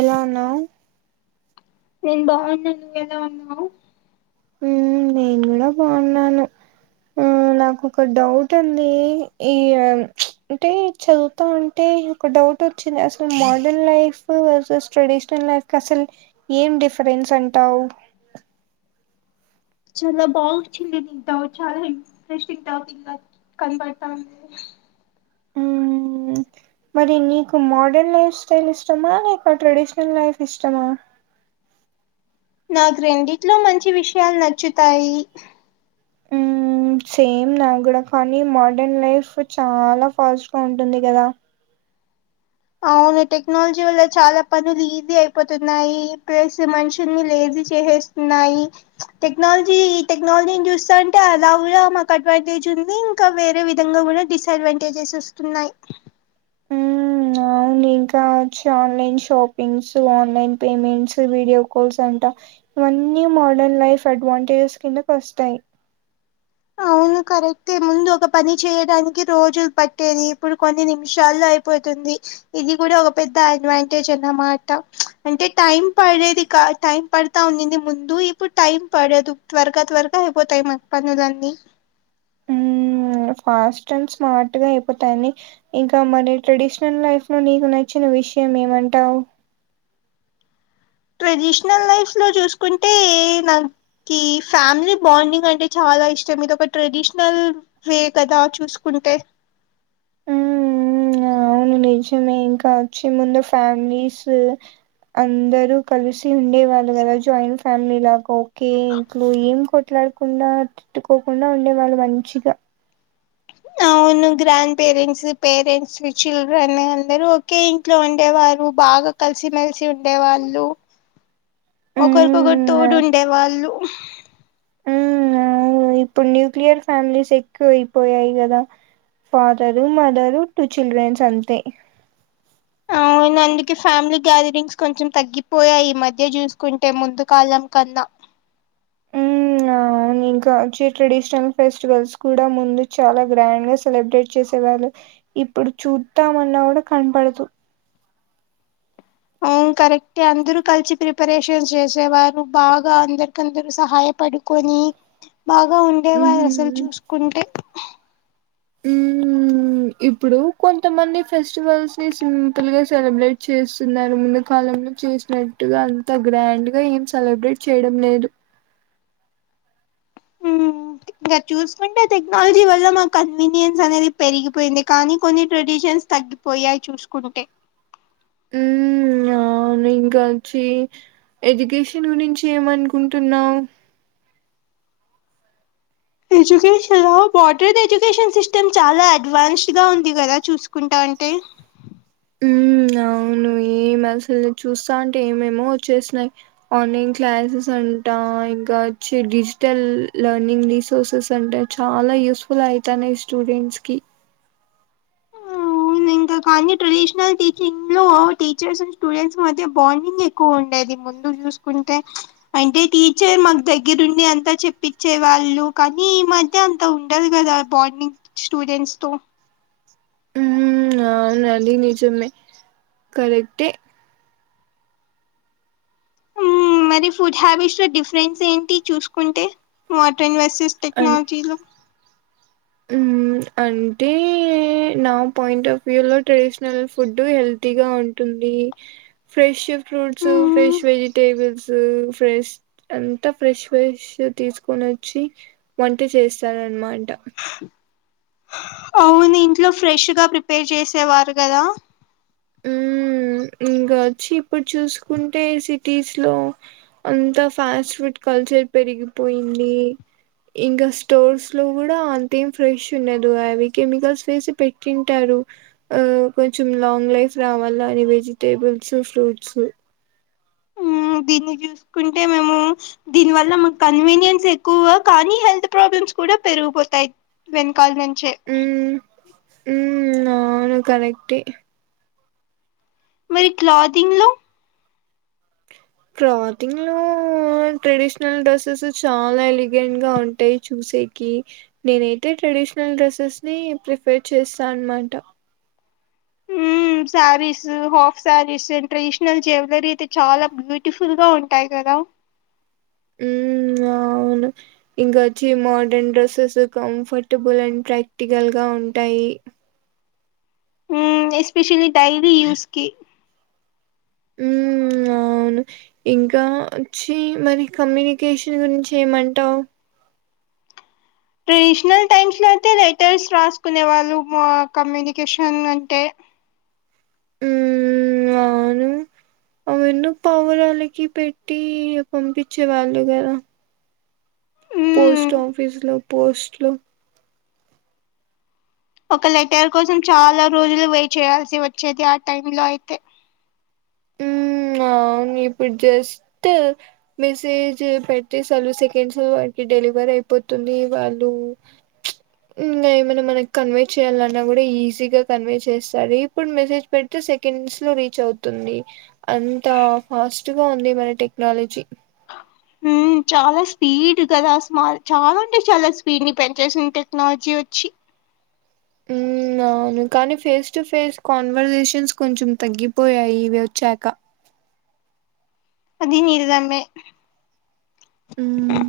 ఎలా ఉన్నావ్ నేను బాగున్నా నువ్వు ఎలా ఉన్నావు మ్మ్ ఆ నాకు ఒక డౌట్ ఉంది ఈ అంటే చదువుతా ఉంటే డౌట్ వచ్చింది అసలు modern life versus traditional life అసల్ ఏం డిఫరెన్ సంటావు చాలా బాగు చింది తింటావు చాలా ఫ్రెష్ తింటావు పిల్ల కనపడుతా మ్మ్ మరి నీకు మోడర్న్ లైఫ్ స్టైల్ ఇష్టమా లేక ట్రెడిషనల్ లైఫ్ ఇష్టమా నాకు రెండిట్లో మంచి విషయాలు నచ్చుతాయి మ్మ్ సేమ్ నా కూడా కానీ మోడర్న్ లైఫ్ చాలా ఫాస్ట్ గా ఉంటుంది కదా అవును టెక్నాలజీ వల్ల చాలా పనులు ఈజీ అయిపోతున్నాయి ప్లస్ మనుషుల్ని లేదు చేసేస్తున్నాయి టెక్నాలజీ టెక్నాలజీని చూస్తాంటే అలా కూడా మాకు అటువంటి ది ఇంకా వేరే విధంగా కూడా డిస్ అడ్వాంటేజెస్ వస్తున్నాయి ఉమ్ అవును ఇంకా challenge shoppings online payments video calls అంట అన్నీ మోడర్న్ లైఫ్ అడ్వాంటేజెస్ కిందకు వస్తాయ్ ఔ కరెక్టే ముందు ఒక పని చేయడానికి రోజులు పట్టేది ఇప్పుడు కొన్ని నిమిషాల్లో అయిపోతుంది ఇది కూడా ఒక పెద్ద అడ్వాంటేజ్ అన్నమాట అంటే టైం పడేది టైం పడతా ఉందింది ముందు ఇప్పుడు టైం పడదు త్వరగా త్వరగా అయిపోతాయి మన పనులు ఉమ్ ఫాస్ట్ అండ్ స్మార్ట్ గా అయిపోతాని ఇంకా మరి ట్రెడిషనల్ లైఫ్ లో నీకు నచ్చిన విషయం ఏమంటావు ట్రెడిషనల్ లైఫ్ లో చూసుకుంటే నాకి ఫ్యామిలీ బాండింగ్ అంటే చాలా చాలా ఇష్టం ఇది ఒక ట్రెడిషనల్ వే కదా చూసుకుంటే నిజమె యిన్కా వచ్చి ముందు ఫ్యామిలీస్ అందరు కలిసి ఉండే వాళ్ళు కదా జాయింట్ ఫ్యామిలీలాగా కే ఇంట్లో ఏం కొట్లాడకుండా తిట్టుకోకుండా ఉండే వాళ్ళు మంచిగా అ అవును గ్రాండ్ పేరెంట్స్ పేరెంట్స్ చిల్డ్రన్ అందరు ఒకే ఇంట్లో ఉండేవారు బా బాగా కలిసిమెలిసి ఉండే వాళ్ళు ఒకరికొకరు ఉమ్ తోడు ఉండే వాళ్ళు ఉమ్ అవును ఇప్పుడు న్యూక్లియర్ ఫ్యామిలీస్ ఎక్కువ అయిపోయాయి కదా ఫాదరు మదరు టూ చిల్డ్రన్స్ అంతే అవు యిన అందుకే ఫ్యామిలీ గ్యాదరింగ్స్ కొంచెం తగ్గిపోయాయి ఈ మధ్య చూసుకుంటే ముందు కాలం కన్నా ఇంకాచ్చే ట్రెడిషనల్ ఫెస్టివల్స్ కూడా ముందు చాలా గ్రాండ్ గా సెలబ్రేట్ చేసే వాళ్ళు ఇప్పుడు చూత్తామన్నా కూడా కన్పడదు అవ్ కరెక్టే అందరు కలిసి ప్రిపరేషన్స్ చేసేవారు బాగా అందరికందరూ సహాయపడుకొ ని బాగా ఉండేవారు ఉమ్ అసల్చూసుకుంటే మ్ మ్ ఇప్పుడు కొంతమంది ఫెస్టివల్స్ ని సింపుల్ గా సెలబ్రేట్ చేస్తున్నారు ముందు కాలంలో చూసినట్టుగా అంత గ్రాండ్ గా ఏం సెలబ్రేట్ చేయడం లేదు మ్ ఇంగ చూసుకుంటే టెక్నాలజీ వల్ల మా కన్వీనియన్స్ అనేది పెరిగిపోయింది కానీ కొన్ని ట్రెడిషన్ తగ్గిపోయాయి చూసుకుంటే మ్ అవ్ అవ్ను ఇంకా వచ్చి ఎడ్యుకేషన్ గురించి ఏమనుకుంటున్నవ్ ఎడ్యుకేషన్ లో బటర్ ఎడ్యుకేషన్ సిస్టమ్ చాలా అడ్వాన్స్డ్ గా ఉంది కదా చూసుకుంటా అంటే మీ మ్ అసల్ చూస్తా అంటే ఏమేమో వచ్చేస్తున్నాయి ఆన్లైన్ క్లాసెస్ అంటా ఇంకా చ్చే డిజిటల్ లెర్నింగ్ రీసోర్సెస్ అంటే చాలా యూస్ఫుల్ ఐతాన్నాయి స్టూడెంట్స్ కి అవ్నింకా కా అన్ని ట్రెడిషనల్ టీచింగ్ లో టీచర్స్ అండ్ స్టూడెంట్స్ మధ్య బాండింగ్ ఎక్కువ ఉండేది ముందు చూస్ కుంటే అంటే టీచర్ మాక్ దగ్గరుండి అంతా చెప్పిచ్చే వాళ్ళు కానీ ఈ మధ్య అంత ఉండదు కదా బాండింగ్ స్టూడెంట్స్ తో మ్ అవ్నదీ నిజమే కరెక్టే మ్ మరి ఫుడ్ హ్యాబిట్స్ లో డిఫరెన్స్ ఏంటి చూసుకుంటే మోట్రన్ వెస్ చిస్ అన్ టెక్నాలజీలో ఉమ్ అంటే నా పాయింట్ ఆఫ్ వ్యూ లో ట్రెడిషనల్ ఫుడ్ హెల్తీగా ఉంటు ది ఫ్రెష్ ఫ్రూట్స్ మ్మ్ ఫ్రెష్ వెజిటేబుల్సు ఫ్రెష్ ఆన్ తా ఫ్రెష్ ఫ్రెష్ తీసుకొనొ చ్చి వంట చేస్తారనమాట అవునింట్లో ఫ్రెష్ గా ప్రిపేర్ చేసేవారు కదా మ్మ్ ఇంకా వచ్చి ఇప్పుడు చూసుకుంటే సిటీస్ లో అంతా ఫాస్ట్ ఫుడ్ కల్చర్ పెరిగిపోయింది ఇంకా స్టోర్స్ లో కూడా అంతేం ఫ్రెష్ ఉన్నదు అవి కెమికల్స్ వేసి పెట్టింటా రు అ కొంచెం లాంగ్ లైఫ్ రావాలని వెజిటేబుల్సు ఫ్రూట్సు దీన్ని జూస్కుంటే మేము దీని వల్ల మా కన్వనియన్స్ ఎక్కువ కానీ హెల్త్ ప్రాబ్ల మ్స్ కూడా పెరిగిపోతాయి వెనకాల నుంచే మ్ అవును కరెక్టే మరి క్లాథింగ్ లో క్లాథింగ్లో ట్రెడిషనల్ డ్రెస్సెస్ చాలా ఎలిగెంట్ గా ఉంటాయి చూస్ సేకి నేనైతే ట్రెడిషనల్ డ్రెస్సెస్ ని ప్రిఫెర్ చేస్తా అన్మాట మ్ saris half saris traditional jewellery అయితే చాలా బ్యూటిఫుల్ గా ఉంటాయి కదా మ్ అవ్ ఇంకొచ్చి modern dresses comfortable and practical గా ఉంటాయి ఉ ఎస్పెషలీ డైలీ యూస్కి ఉమ్ అవును ఇంకా వచ్చి మరి కమ్యూనికేషన్ గురించి ఏమంటావు ట్రెడిషనల్ టైమ్స్ లో అయితే లెటర్స్ రాసుకునే వాళ్ళు కమ్యూనికేషన్ అంటే వున్న పావురాలకి పెట్టి పంపించే వాళ్ళు కదా మ్మ్ పోస్ట్ ఆఫీసులో పోస్ట్లు ఒక లెటర్ కోసం చాలా రోజులు వెయిట్ చేయాల్సి వచ్చేది ఆ టైమ్లో అయితే ఉమ్ అవును ఇప్పుడు జస్ట్ మెసేజ్ పెట్టెసలు సెకండ్స్ లోటి డెలివర్ అయిపోతుంది వాళ్ళు ఇంగా ఏమనా మనకి కన్వే చేయాలన్నా కూడా ఈజీగా కన్వే చేస్తాది ఇప్పుడు మెసేజ్ పెడితే సెకండ్స్ లో రీచ్ అవుతుంది అంత ఫాస్ట్గా ఉంది మన టెక్నాలజీ ఉ చాలా స్పీడ్ కదా అసలా చాలా అంటే చాలా స్పీడ్ ని పెంచేసింది టెక్నాలజీ వచ్చి ఉమ్ అవును కానీ ఫేస్ టు ఫేస్ కాన్వర్సేషన్స్ కొంచెం తగ్గిపోయాయి ఇవి వచ్చాక అది నీరుదామే ఉమ్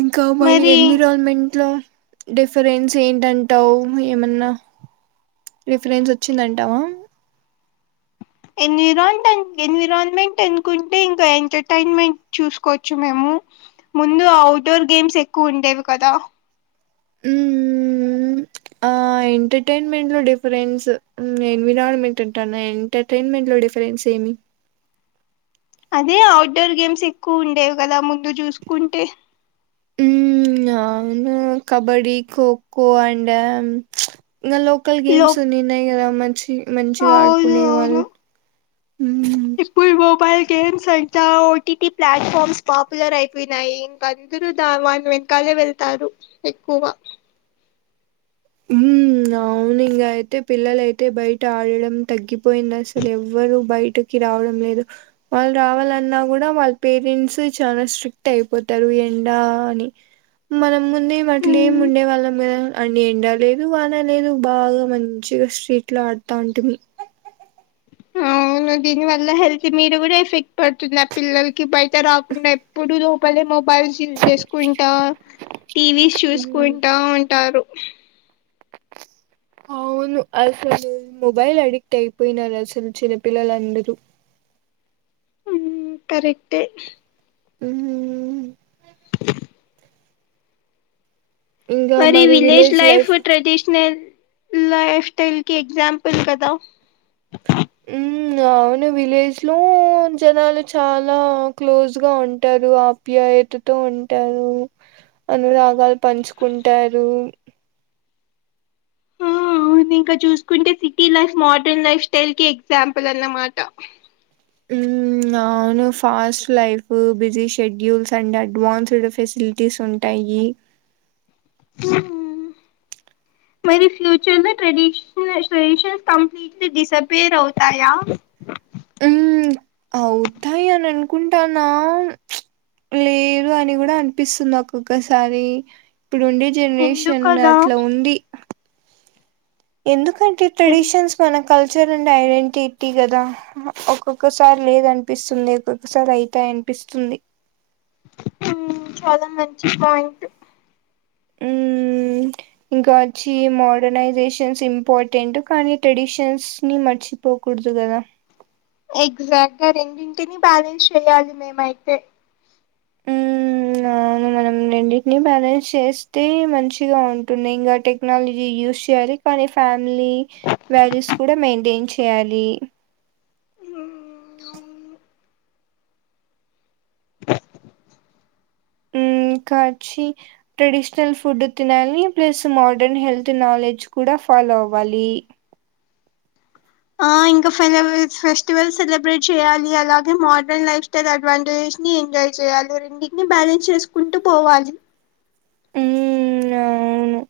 ఇంకా మరి ఎన్విరాన్మెంట్ లో డిఫరెన్స్ ఏంటంటావు ఏమన్నా రిఫరెన్స్ వచ్చిందంటావా ఎన్విరాన్ ఎన్విరాన్మెంట్ అనుకుంటే ఇంకా ఎంటర్టైన్మెంట్ చూసుకోవచ్చు మేము ముందు ఔడోర్ గేమ్స్ ఎక్కువ ఉండేవి కదా ఉ ఆ ఎంటర్టైన్మెంట్ లో డిఫరెన్స్ ఎన్విరాన్మెంట్ అంటాన్న ఎంటర్టైన్మెంట్ లో డిఫరెన్స్ ఏమి అదే అఔట్డోర్ గేమ్స్ ఎక్కువ ఉండేవి కదా ముందు చూసుకుంటే ఉ అవును కబడి ఖోఖో అండ్ ఇంగ లోకల్ లో గేమ్స్ ఉన్నిన్నాయి కదా మంచి మంచిగా ఆడుకునే వాళ్ ఇపోయి మొబైల్ గేమ్స్ అంతా ఓటీటీ ప్లాట్ఫామ్స్ పాపులర్ అయిపోయినాయి ఇంక అందరు వాని వెంకాలే వెళ్తారు ఎక్కువ ఉ అవును ఇంగ అయితే పిల్లల అయితే బయట ఆడడం తగ్గి పోయినాసలు ఎవ్వరు బయట ఇటుకి రావడం లేదు వాళ్ళు రావాలన్నా కూడా వాళ్ళ పేరెంట్స్ చాలా స్ట్రిక్ట్ అయిపోతారు ఎండా అని మనం ముందే అట్లే ఏం ఉమ్, ఉండే వాళ్ళం కదా అన్ని ఎం లేదు వానా లేదు బాగా మంచిగా స్ట్రీట్ లో ఆడతాంటిమీ ఆ అవు దీని వల్ల హెల్త్ మీద కూడా ఎఫెక్ట్ పడుతుంది ఆ పిల్లలకి బయట రాకుండా ఎప్పుడు లోపలే మొ మొబైల్స్ యూజ్ చేసుకుంటా టీవీస్ చూసుకుంటా ఉంటారు అవును అసలు మొబైల్ అడిక్ట్ అయిపోయినారు అసలు చిన్నపిల్లలందరూ మ్ కరెక్టే మ్ మరి village life traditional lifestyle కి ఎగ్జాంపుల్ కదా మ్ అవ్ను విలేజ్ లో జనాలు చాలా క్లోజ్ గా ఉంటారు ఆప్యాయ్ ట్టుతో ఉంటారు అనురాగాలు పంచుకుంటారు మ్ ముందింకా చూసుకుంటే city life modern lifestyle కి ఎగ్జాంపుల్ అన్నమాట మ్ మ్ ఆవ్ను fast life busy schedules and advanced facilities ఉంటాయి యి మ్ మరి ఫ్యూచర్ లో ట్రెడిషన్ ట్రెడిషన్స్ కంప్లీట్లీ డిసప్పియర్ అవుతాయా మ్ అవుతాయి అని అనుకుంటాన్నా లేదు అని కూడా అనిపిస్తుంది ఒక్కొక్కసారి ప్పుడుండే జనరేషన్ ఎందుకలా అట్లా ఉంది ఎందుకంటే ఎన్- ట్రెడిషన్స్ మనక్ కల్చర్ అండ్ ఐడెంటిటీ కదా ఒక్కొక్కసారి లేదనిపిస్తుంది ఒక్కొక్కసారి అయ్తాయ్ న్పిస్తుంది మ్ చాలా మంచి పాయింట్ [unintelligible] ఇంకాచ్చి మోడర్నైజేషన్స్ ఇంపార్టెంట్ కానీ ట్రెడిషన్స్ ని మర్చిపోకూడదు దనా ఎగ్జాక్ట్ గా రెండింటిని బ్యాలెన్స్ చెయాలి మేమయితే మ్ అవును మనం రెండింటిని బ్యాలెన్స్ చేస్తే మంచి ర్తీగా ఉంటున్నాయ్ ఇంగా టెక్నాలజీ యూస్ చేయాలి కానీ ఫ్యామిలీ వాల్యూస్ కూడా మెయింటైన్ చేయాలి మ్మ్. అహ ఇంకాచ్చి ట్రెడిషనల్ ఫుడ్ తినాలి ప్లస్ మోడర్న్ హెల్త్ నాలెడ్జ్ కూడా ఫాలో అవ్వాలి ఆ ఇంకా ఫనేమిల్ ఫెస్టివల్ సెలబ్రేట్ చేయాలి అలాగే మెడ్రన్ లైఫ్ స్టైల్ అడ్వాంటేజ్ చ్ని ఎంజాయ్ చేయాలి రెండింటిని బ్యాలెన్స్ చేసుకుంటూ పోవాలి ఉమ్ అవును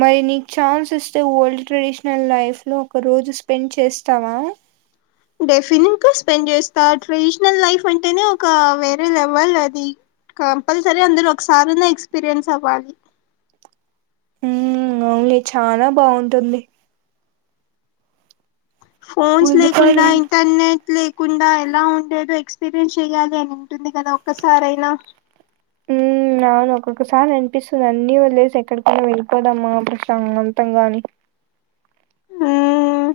మరి నీకు ఛాన్స్ ఇస్తే ఓల్డ్ ట్రెడిషనల్ లైఫ్ లో ఒక రోజు స్పెండ్ చేస్తావా డెఫినెట్ గా స్పెండ్ చేస్తా ట్రెడిషనల్ లైఫ్ అంటేనే ఒక వేరే లెవల్ అది కంపల్సరీ అందరు ఒకసారన్నా ఎక్స్పీరియన్స్ అవ్వాలి అవున్లే చానా బావుంటుంది ఫోన్స్ ముందు లేకుండా కాలం ఇంటర్నెట్ లేకుండా ఎలా ఉండేదో ఎక్స్పీరియన్స్ చెయాలి అని టుంది కదా ఒక్కసారయినా ఒక్కోసారి అనిపిస్తుంది అన్నీ వద్లేసి ఎక్కడికన్నా వెళ్ళిపోదామా ప్రశాంతంగా అని మ్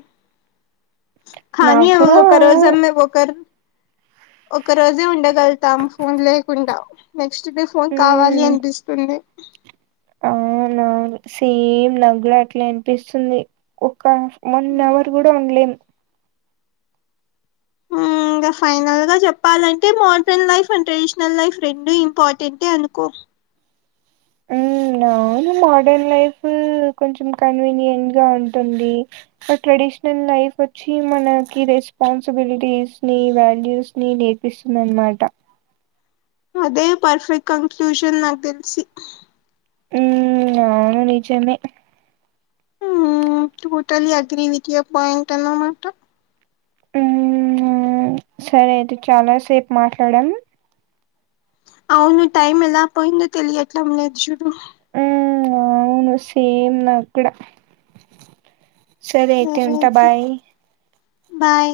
కానీ నాకు కూడా ఒకరోజన్నా ఒకర్ ఒక రోజే ఉండగలుతాం ఫోన్ లేకుండా నక్ నెక్స్ట్ డే ఫోన్ కావాలి ఉమ్ అనిపిస్తుంది నా సేమ్ నగ్లా అట్లా అనిపిస్తుంది ఒక్ వన్ అవర్ మ్మ్ కూడా ఉండలే లేం హ ఇంకా ఫైనల్ గా చెప్పాలంటే modern life and traditional life రెండు ఇంపార్టెంటే అనుకో నా మోడ లైఫ కొంచ కనిట్ గా ఉంటంది ట్రెడిషనల్ లైఫ్ వచ్చి మనకి రెస్పాన్సిబిలిటీస్ ని వాల్యూస్ ని నేర్పిస్తున్నారు అన్నమాట అదే పర్ఫెక్ట్ కన్క్లూషన్ నాకు తెలిసి ఉ అవును నిజమే ఉ టోటలీ అగ్రి విడియా పోయింట్ అన్నమాట ఉ సరే అయితే చాలా సేపు మాట్లాడాము అవును టైమ్ ఎలా పోయిందో తెలియట్లం లేదు నేన్ చు ఉ అవును సేమ్ నాక్కుడా సరే అయితే ఉంటా బాయ్ బాయ్